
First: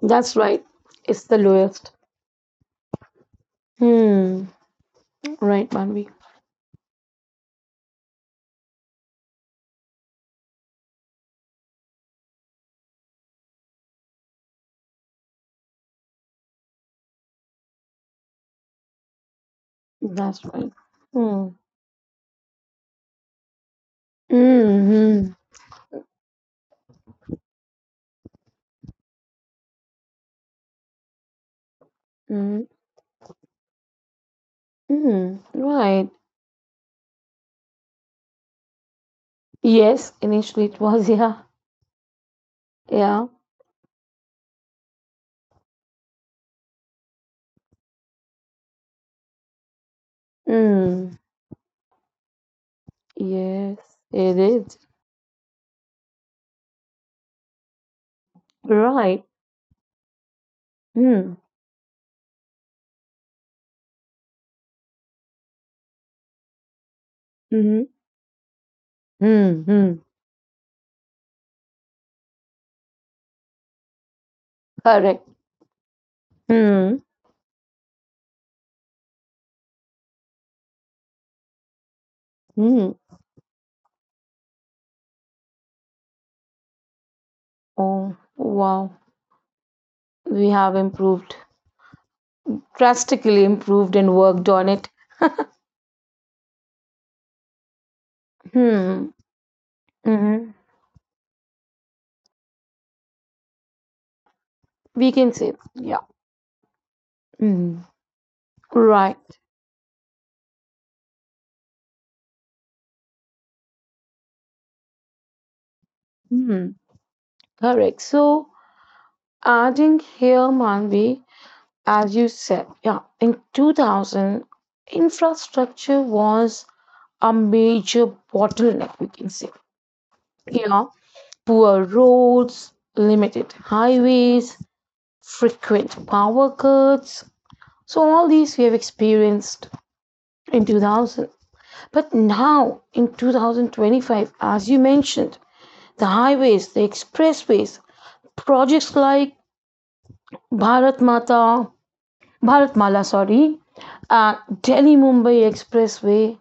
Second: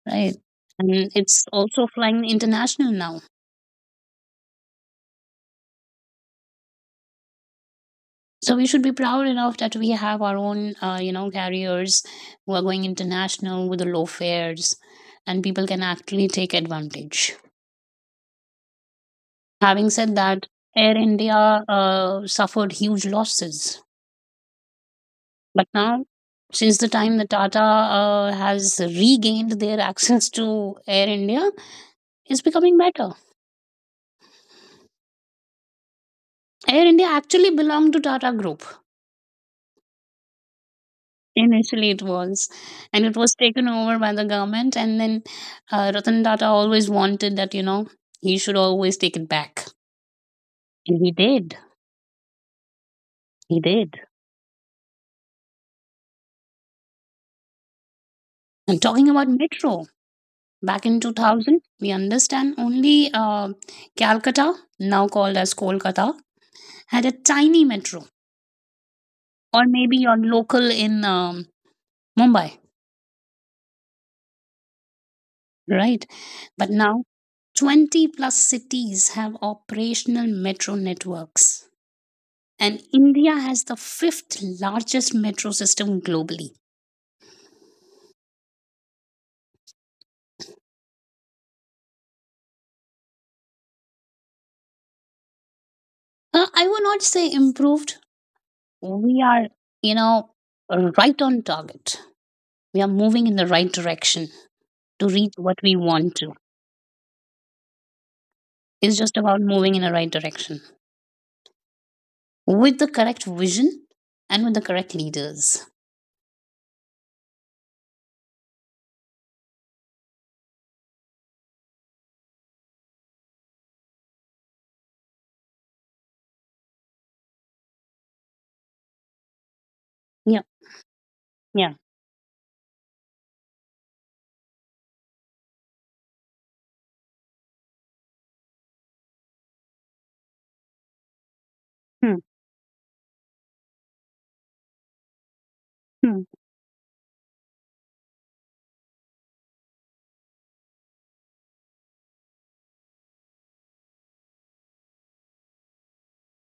Speaker 1: That's
Speaker 2: right?
Speaker 1: right.
Speaker 2: And
Speaker 1: It's the
Speaker 2: it's also
Speaker 1: lowest.
Speaker 2: flying international now,
Speaker 1: Hmm. Right, Manvi.
Speaker 2: so we should be proud enough that we have our own uh, you know carriers who are going international with the low fares, and people can actually take advantage. Having said
Speaker 1: That's
Speaker 2: that,
Speaker 1: right.
Speaker 2: Air India
Speaker 1: Hmm.
Speaker 2: uh, suffered huge losses,
Speaker 1: Mm-hmm.
Speaker 2: but now, since the time that Tata uh, has regained their access to Air India, it's
Speaker 1: Mm-hmm.
Speaker 2: becoming better.
Speaker 1: Hmm. Right.
Speaker 2: Air India actually belonged to Tata Group.
Speaker 1: Yes, initially it was, yeah.
Speaker 2: Initially, it was, and it
Speaker 1: Yeah.
Speaker 2: was taken over by the government. And then uh, Ratan Tata always wanted that, you know, he should always take it back. And he
Speaker 1: Mm-hmm.
Speaker 2: did. He did.
Speaker 1: Yes, it is.
Speaker 2: I'm talking
Speaker 1: Right.
Speaker 2: about metro. Back in
Speaker 1: Hmm.
Speaker 2: two thousand, we understand only uh, Calcutta, now called as Kolkata, had a tiny
Speaker 1: Mm-hmm.
Speaker 2: metro, or maybe
Speaker 1: Mm-hmm.
Speaker 2: your local in um, Mumbai,
Speaker 1: Correct.
Speaker 2: right? But
Speaker 1: Mm-hmm.
Speaker 2: now, twenty plus cities have operational metro networks, and
Speaker 1: Hmm.
Speaker 2: India has the fifth largest metro system globally.
Speaker 1: Oh, wow. We have improved, drastically improved, and worked on it.
Speaker 2: Uh, I will not say improved.
Speaker 1: Hmm.
Speaker 2: We are, you know,
Speaker 1: Mm-hmm.
Speaker 2: right on target. We are moving in the right direction to
Speaker 1: We
Speaker 2: reach
Speaker 1: can say,
Speaker 2: what we
Speaker 1: yeah.
Speaker 2: want to.
Speaker 1: Mm.
Speaker 2: It's just
Speaker 1: Right.
Speaker 2: about moving in the right direction with the correct vision and with the correct leaders.
Speaker 1: Hmm. Correct. So, adding here, Manvi, as you said, yeah, in two thousand, infrastructure was a major bottleneck, we can say.
Speaker 2: Yeah,
Speaker 1: You know,
Speaker 2: yeah.
Speaker 1: poor roads, limited highways, frequent power cuts. So, all these we have experienced in two thousand. But
Speaker 2: Hmm.
Speaker 1: now, in twenty twenty-five, as you mentioned, the
Speaker 2: Hmm.
Speaker 1: highways, the expressways, projects like Bharat Mata, Bharat Mala, sorry, and Delhi Mumbai Expressway,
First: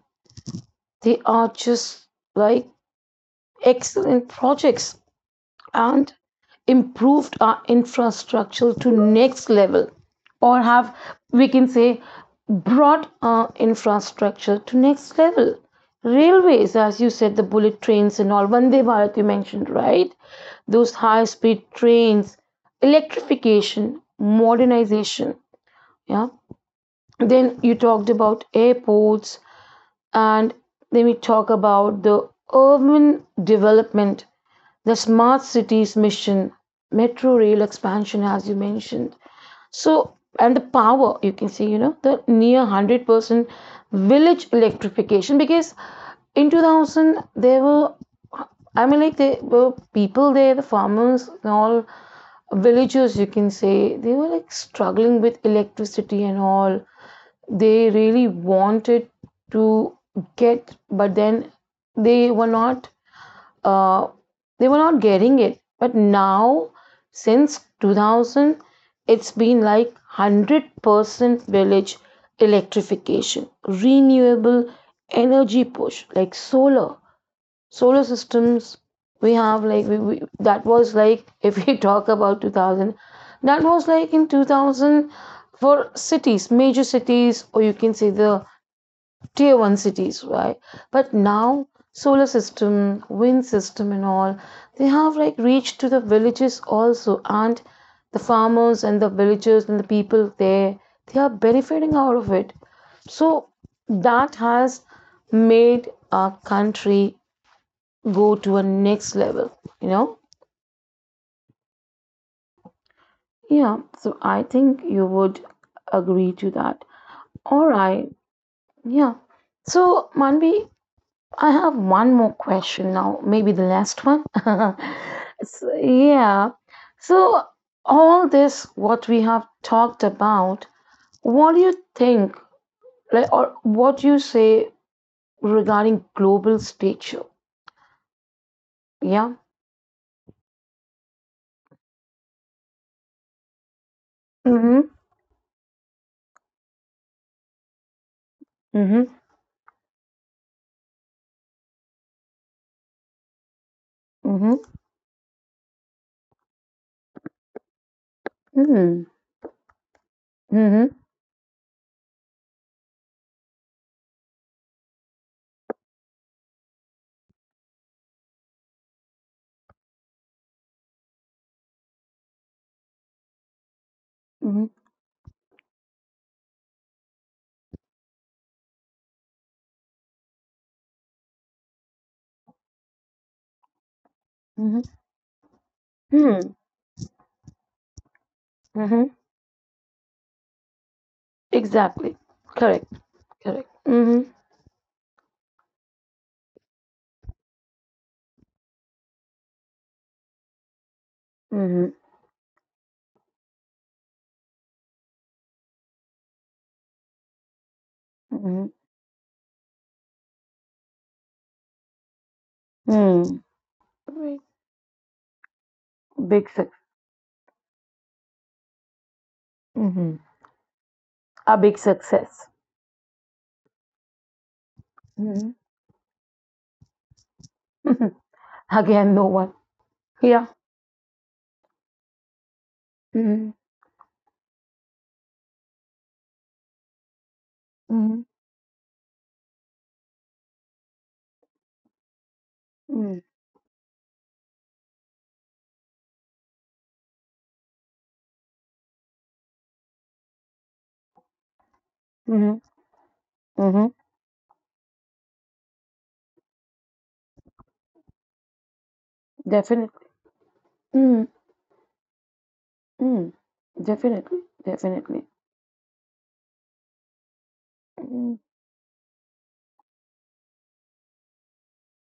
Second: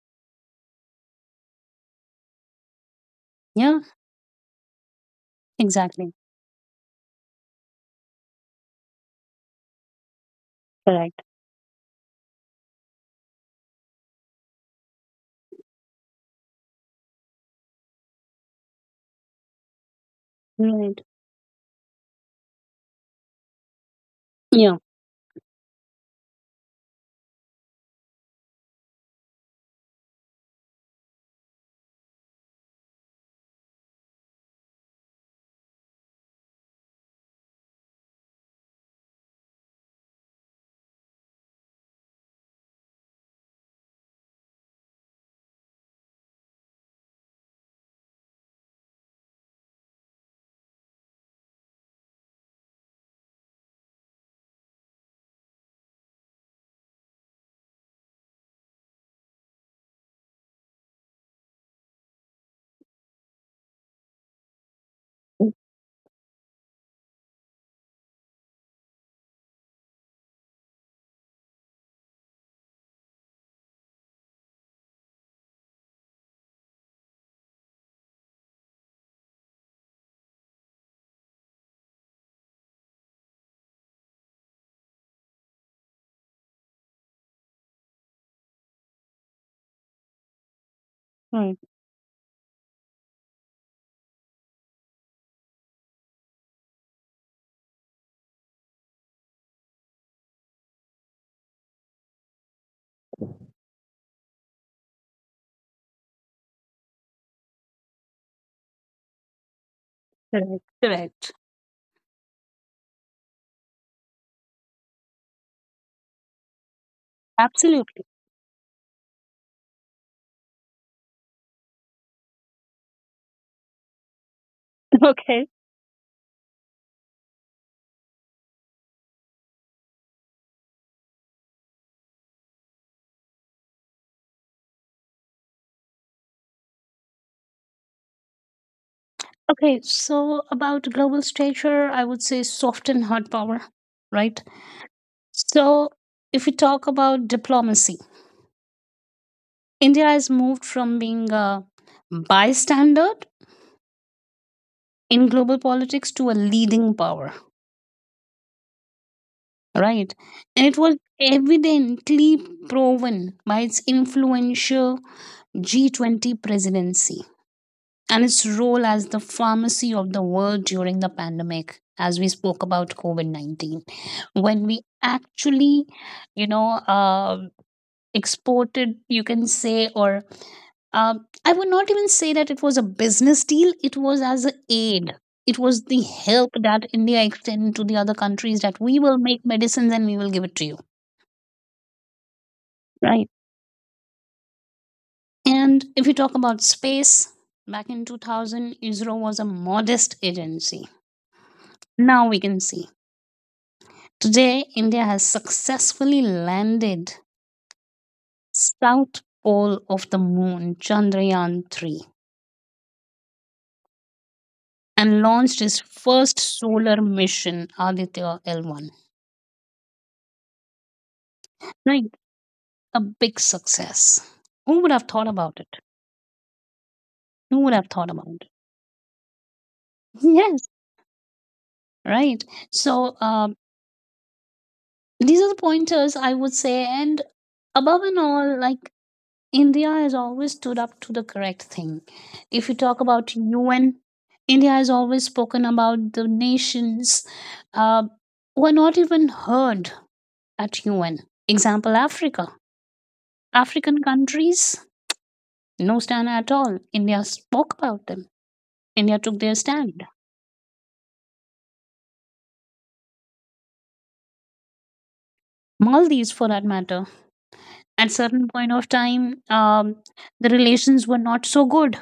Speaker 1: they are just like
Speaker 2: Yeah,
Speaker 1: excellent projects
Speaker 2: exactly.
Speaker 1: and improved our infrastructure to next level, or have,
Speaker 2: Correct.
Speaker 1: we can say, brought our infrastructure to next level. Railways, as you said, the bullet trains and all, Vande Bharat you mentioned, right, those
Speaker 2: Right.
Speaker 1: high speed trains, electrification,
Speaker 2: Yeah.
Speaker 1: modernization, yeah. Then you talked about airports, and then we talk about the urban development, the smart cities mission, metro rail expansion, as you mentioned. So, and the power, you can see, you know, the near one hundred percent village electrification because in two thousand there were, i mean like there were people there, the farmers and all villagers, you can say, they were like struggling with electricity and all. They really wanted to get, but then they were not, uh, they were not getting it. But now, since two thousand, it's been like one hundred percent village electrification, renewable energy push, like solar, solar systems. We have like we, we, that was like if we talk about two thousand, that was like in two thousand for cities, major cities, or you can say the tier one cities, right? But
Speaker 2: Hmm,
Speaker 1: now solar system, wind system and all, they have like reached to the villages also, and the farmers and the villagers and the people there, they are benefiting out of it. So that has made our country go to a next level, you know?
Speaker 2: correct, correct.
Speaker 1: Yeah, so I think you would agree to that. All
Speaker 2: Absolutely.
Speaker 1: right. Yeah. So, Manvi, I have one more question now, maybe the last one.
Speaker 2: Okay.
Speaker 1: So, yeah. So, all this, what we have talked about, what do you think, like, or what do you say regarding global stature? Yeah.
Speaker 2: Okay. So about global stature, I would say soft and hard power, right?
Speaker 1: Mm-hmm.
Speaker 2: So if we talk about diplomacy,
Speaker 1: Mm-hmm.
Speaker 2: India has moved from being a bystander
Speaker 1: Mm-hmm.
Speaker 2: in global politics to a leading power,
Speaker 1: Mm-hmm.
Speaker 2: right? And it
Speaker 1: Mm-hmm.
Speaker 2: was evidently proven by its influential G twenty presidency and its role as the pharmacy of the world during the pandemic, as we spoke about COVID nineteen. When
Speaker 1: Mm-hmm.
Speaker 2: we actually, you know, uh, exported, you can say, or uh, I would not even say that it was a business deal, it was as an
Speaker 1: Mm-hmm.
Speaker 2: aid. It was the help
Speaker 1: Mm-hmm.
Speaker 2: that India extended to the other countries that we
Speaker 1: Mm-hmm.
Speaker 2: will make medicines and we will give it to you,
Speaker 1: Exactly. Correct.
Speaker 2: right?
Speaker 1: Correct. Mm-hmm.
Speaker 2: And if we talk about space, back in two thousand, ISRO was a modest agency.
Speaker 1: Mm-hmm.
Speaker 2: Now we can see. Today, India has successfully landed south pole of the moon, Chandrayaan three,
Speaker 1: Mm-hmm. Mm.
Speaker 2: and launched its first
Speaker 1: Big success.
Speaker 2: solar mission, Aditya L one.
Speaker 1: Mm-hmm. A big
Speaker 2: Like
Speaker 1: success.
Speaker 2: a big success. Who would have thought
Speaker 1: Mm-hmm.
Speaker 2: about it? Who would have thought about it?
Speaker 1: Again, no one. Yeah.
Speaker 2: Yes, right. So,
Speaker 1: Mm-hmm.
Speaker 2: um, these are the pointers I would say. And above and all, like, India has always stood up to the correct thing. If you talk
Speaker 1: Mm-hmm.
Speaker 2: about U N, India has always spoken about the nations uh, who are not even heard at U N. Example Africa.
Speaker 1: Mm-hmm. Mm-hmm.
Speaker 2: African countries, no stand at all. India spoke about them. India took their
Speaker 1: Definitely.
Speaker 2: stand.
Speaker 1: Mm-hmm. Definitely. Definitely.
Speaker 2: Maldives, for that matter. At
Speaker 1: Mm.
Speaker 2: certain point of time, um, the relations were not so good,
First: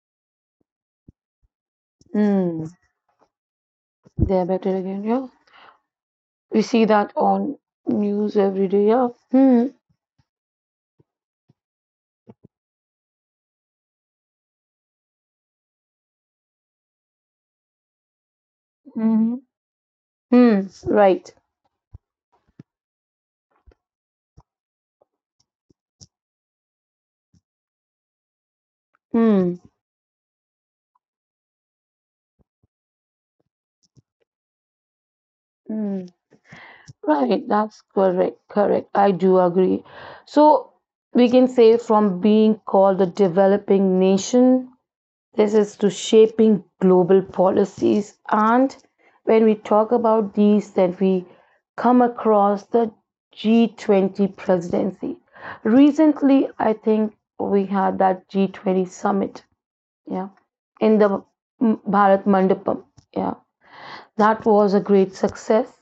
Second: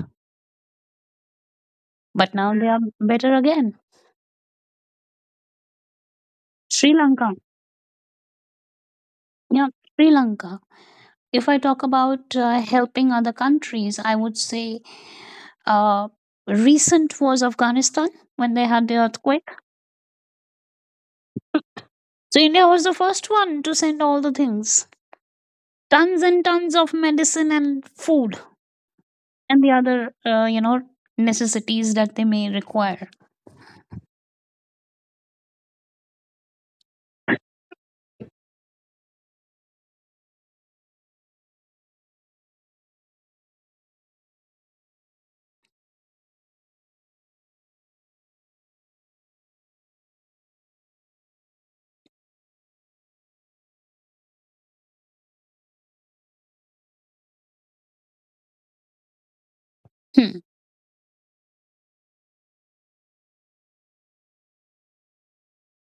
Speaker 2: but now
Speaker 1: Mm.
Speaker 2: they are better again.
Speaker 1: They're better again. Yeah. We see
Speaker 2: Sri
Speaker 1: that
Speaker 2: Lanka,
Speaker 1: on news every day. Yeah.
Speaker 2: yeah,
Speaker 1: Mm.
Speaker 2: Sri Lanka. If I talk about uh, helping other countries, I would say uh, recent was Afghanistan when they had the
Speaker 1: Mm-hmm.
Speaker 2: earthquake.
Speaker 1: Mm. Right.
Speaker 2: So India was the first one to send all the things, tons and tons of medicine and food,
Speaker 1: Hmm.
Speaker 2: and the other, uh, you know, necessities that they may require.
Speaker 1: Hmm. Right. That's correct. Correct. I do agree. So we can say from being called the developing nation, this is to shaping global policies. And when we talk about these, then we come across the G twenty presidency. Recently, I think we had that G twenty summit, yeah,
Speaker 2: Hmm.
Speaker 1: in the Bharat Mandapam, yeah. That was a great success.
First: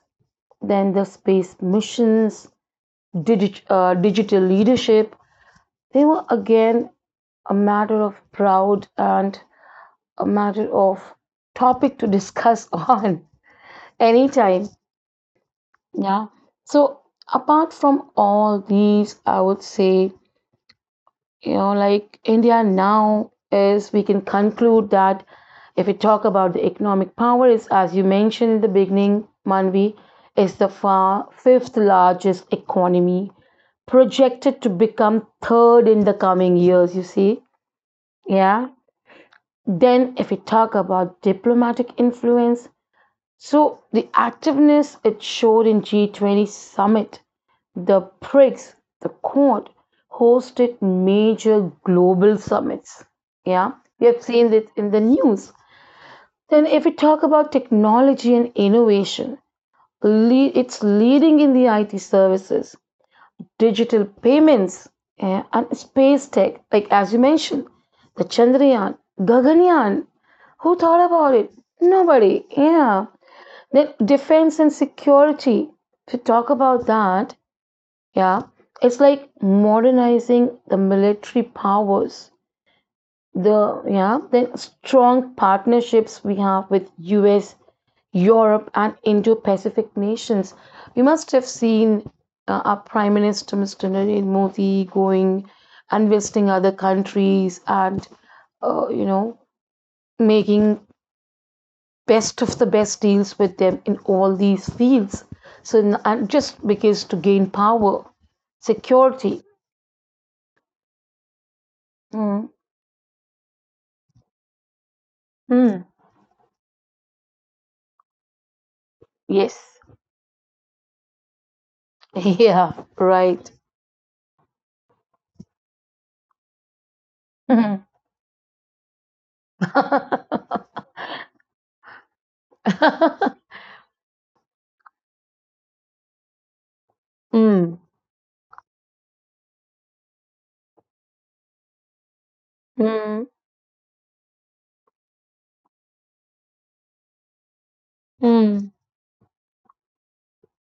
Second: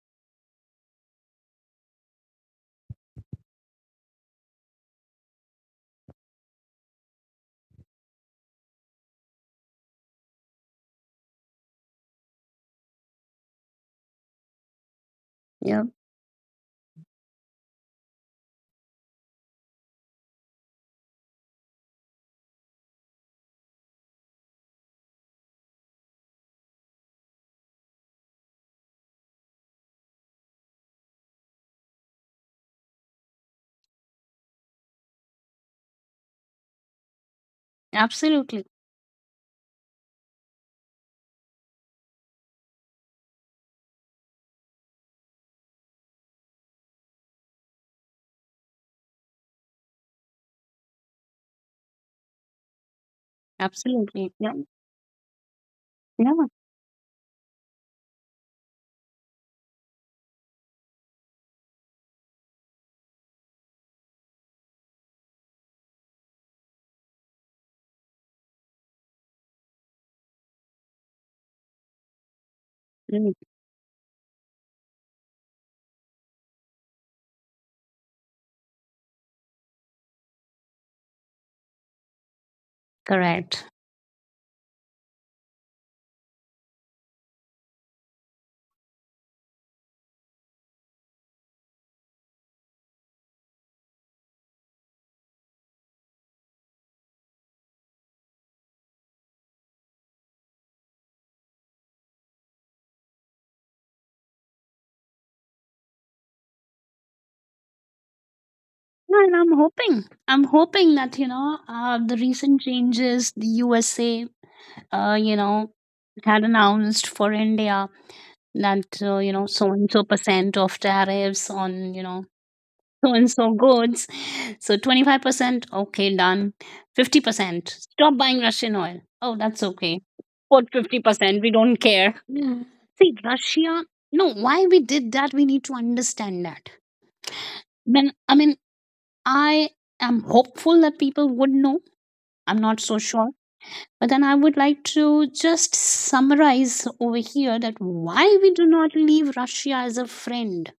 Speaker 1: Then the space missions, digit, uh, digital leadership, they were again a matter of proud and a matter of topic to discuss on anytime. Yeah. So apart from all these, I would say, you know, like India now is, we can conclude that if we talk about the economic power, is, as you mentioned in the beginning, Manvi, is the far fifth largest economy, projected to become third in the coming years, you see.
Speaker 2: Absolutely,
Speaker 1: Yeah. Then if we talk about diplomatic influence, so the activeness it showed in G twenty summit, the BRICS, the Quad, hosted major global summits. Yeah, we have
Speaker 2: absolutely.
Speaker 1: seen
Speaker 2: Yeah,
Speaker 1: it in the news.
Speaker 2: yeah,
Speaker 1: Then, if we talk about technology and innovation, it's leading in the I T services, digital payments, eh, and space tech. Like as you mentioned, the Chandrayaan, Gaganyaan. Who thought about it? Nobody. Yeah.
Speaker 2: mm,
Speaker 1: Then defense and security. To talk about that, yeah, it's like modernizing the military powers.
Speaker 2: correct.
Speaker 1: The yeah, then strong partnerships we have with U S, Europe, and Indo-Pacific nations. You must have seen uh, our Prime Minister Mister Narendra Modi going and visiting other countries and uh, you know making best of the best deals with them in all these fields. So and just because to gain power,
Speaker 2: Yeah, and
Speaker 1: security.
Speaker 2: I'm hoping, I'm hoping that you know, uh, the
Speaker 1: Mm.
Speaker 2: recent changes the U S A, uh, you know,
Speaker 1: Mm.
Speaker 2: had announced for India, that uh, you know so
Speaker 1: Yes.
Speaker 2: and so percent of tariffs on you know
Speaker 1: Yeah.
Speaker 2: so and
Speaker 1: Right.
Speaker 2: so goods. So twenty-five percent, okay, done. fifty percent,
Speaker 1: Mm.
Speaker 2: stop buying Russian oil. Oh, that's okay. Put fifty percent, we don't care. Mm. See, Russia, no, why we did that, we need to understand that.
Speaker 1: Mm.
Speaker 2: Then I mean, I am hopeful that people would know. I'm not so
Speaker 1: Mm.
Speaker 2: sure. But then I would like to just summarize over here that why we do
Speaker 1: Mm.
Speaker 2: not leave Russia as a friend.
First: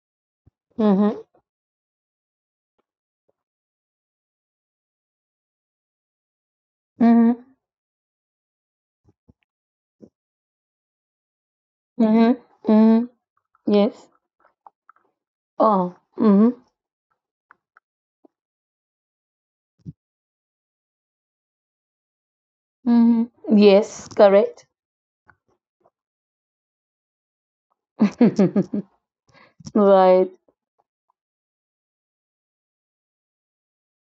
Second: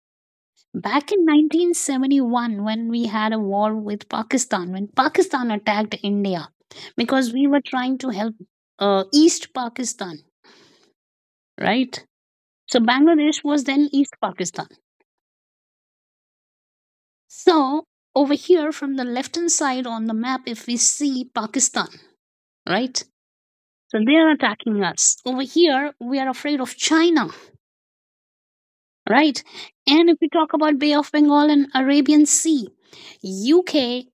Speaker 2: Back
Speaker 1: Mm-hmm.
Speaker 2: in nineteen seventy-one, when we had a war with Pakistan, when Pakistan attacked India because we were trying to help uh, East Pakistan, right?
Speaker 1: Mm. Mm.
Speaker 2: So
Speaker 1: Mm.
Speaker 2: Bangladesh was then
Speaker 1: Yes.
Speaker 2: East Pakistan.
Speaker 1: Oh. Mm-hmm.
Speaker 2: So over here, from the left hand side on the map, if we see Pakistan, right?
Speaker 1: Mm.
Speaker 2: So
Speaker 1: Yes.
Speaker 2: they are
Speaker 1: Correct.
Speaker 2: attacking us. Over here, we are afraid of China, right? And if we
Speaker 1: Right.
Speaker 2: talk about Bay of Bengal and Arabian Sea, U K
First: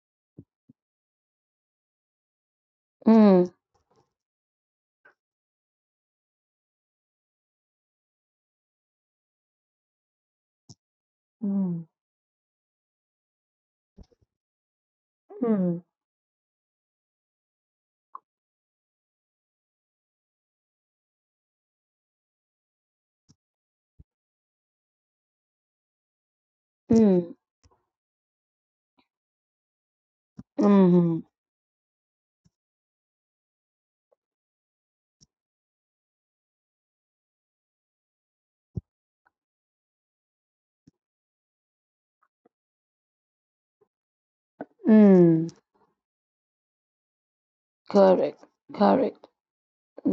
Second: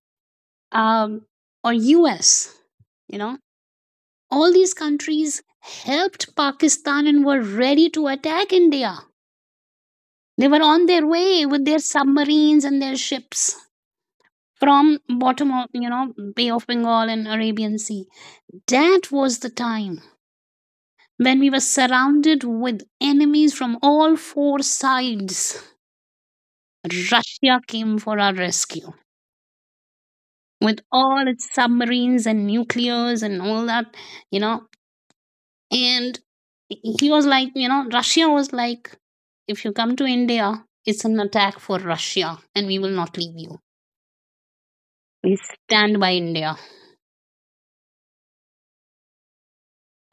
Speaker 2: um, or U S, you know
Speaker 1: Mm.
Speaker 2: all these countries helped Pakistan and were ready to attack India. They were on their way with their
Speaker 1: Mm.
Speaker 2: submarines and their ships from bottom of
Speaker 1: Mm.
Speaker 2: you know Bay of Bengal and Arabian Sea. That was the time when we were surrounded with enemies from all four sides.
Speaker 1: Mm.
Speaker 2: Russia came for our rescue with
Speaker 1: Mm.
Speaker 2: all its submarines and nuclears and all that, you know, and he was like, you know Russia was like, if you come to India, it's an attack for Russia and we will not leave you. We
Speaker 1: Mm.
Speaker 2: stand by India.
Speaker 1: Correct. Correct.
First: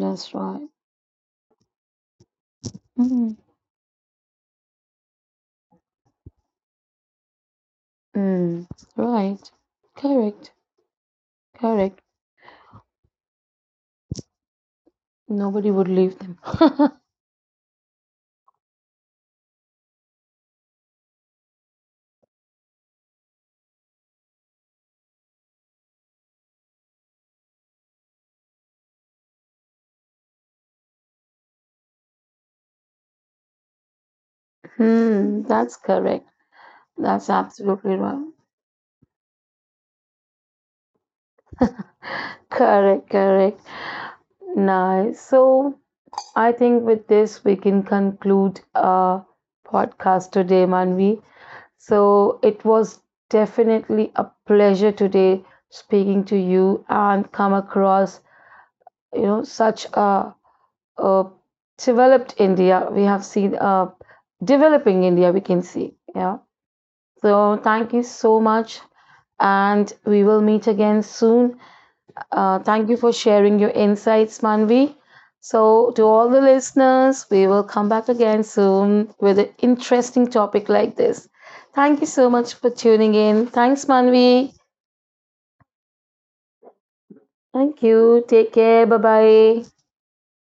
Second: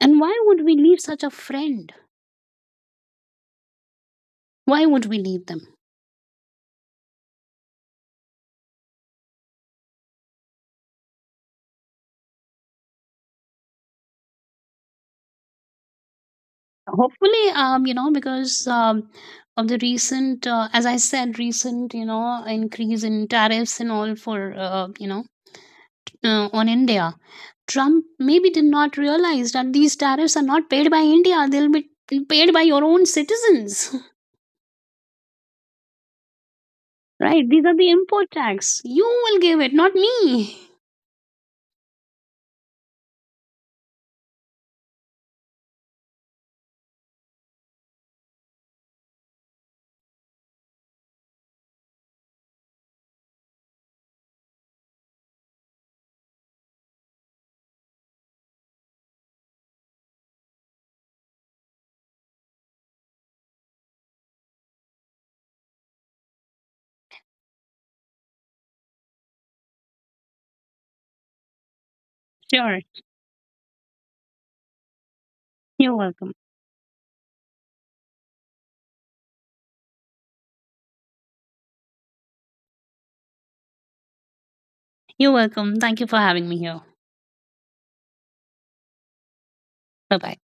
Speaker 2: And why would
Speaker 1: right.
Speaker 2: we leave such a friend?
Speaker 1: Mm.
Speaker 2: Why would we leave them?
Speaker 1: Mm. Right. Correct. Correct. Nobody would leave them.
Speaker 2: Hopefully, um you know because um of the recent, uh, as I said, recent, you know increase in tariffs and all for, uh, you know uh, on India, Trump maybe did not realize that these tariffs are not paid by India, they'll be paid by your own citizens.
Speaker 1: Hmm. That's correct. That's
Speaker 2: Right, these are the
Speaker 1: absolutely right.
Speaker 2: import tax. You will give it, not me.
Speaker 1: Correct. Correct. Nice. So I think with this we can conclude our podcast today, Manvi. So it was definitely a pleasure today speaking to you and come across you know such a uh, developed India. We have seen uh, developing India, we can see. Yeah. So thank you so much. And we will meet again soon. Uh,
Speaker 2: Sure.
Speaker 1: thank you for sharing your insights, Manvi. So,
Speaker 2: You're
Speaker 1: to all
Speaker 2: welcome.
Speaker 1: the listeners, we will come back again soon with an interesting topic like this. Thank you so much for tuning in. Thanks, Manvi.
Speaker 2: You're welcome. Thank you for having me here.
Speaker 1: Thank you. Take care. Bye bye.
Speaker 2: Bye bye.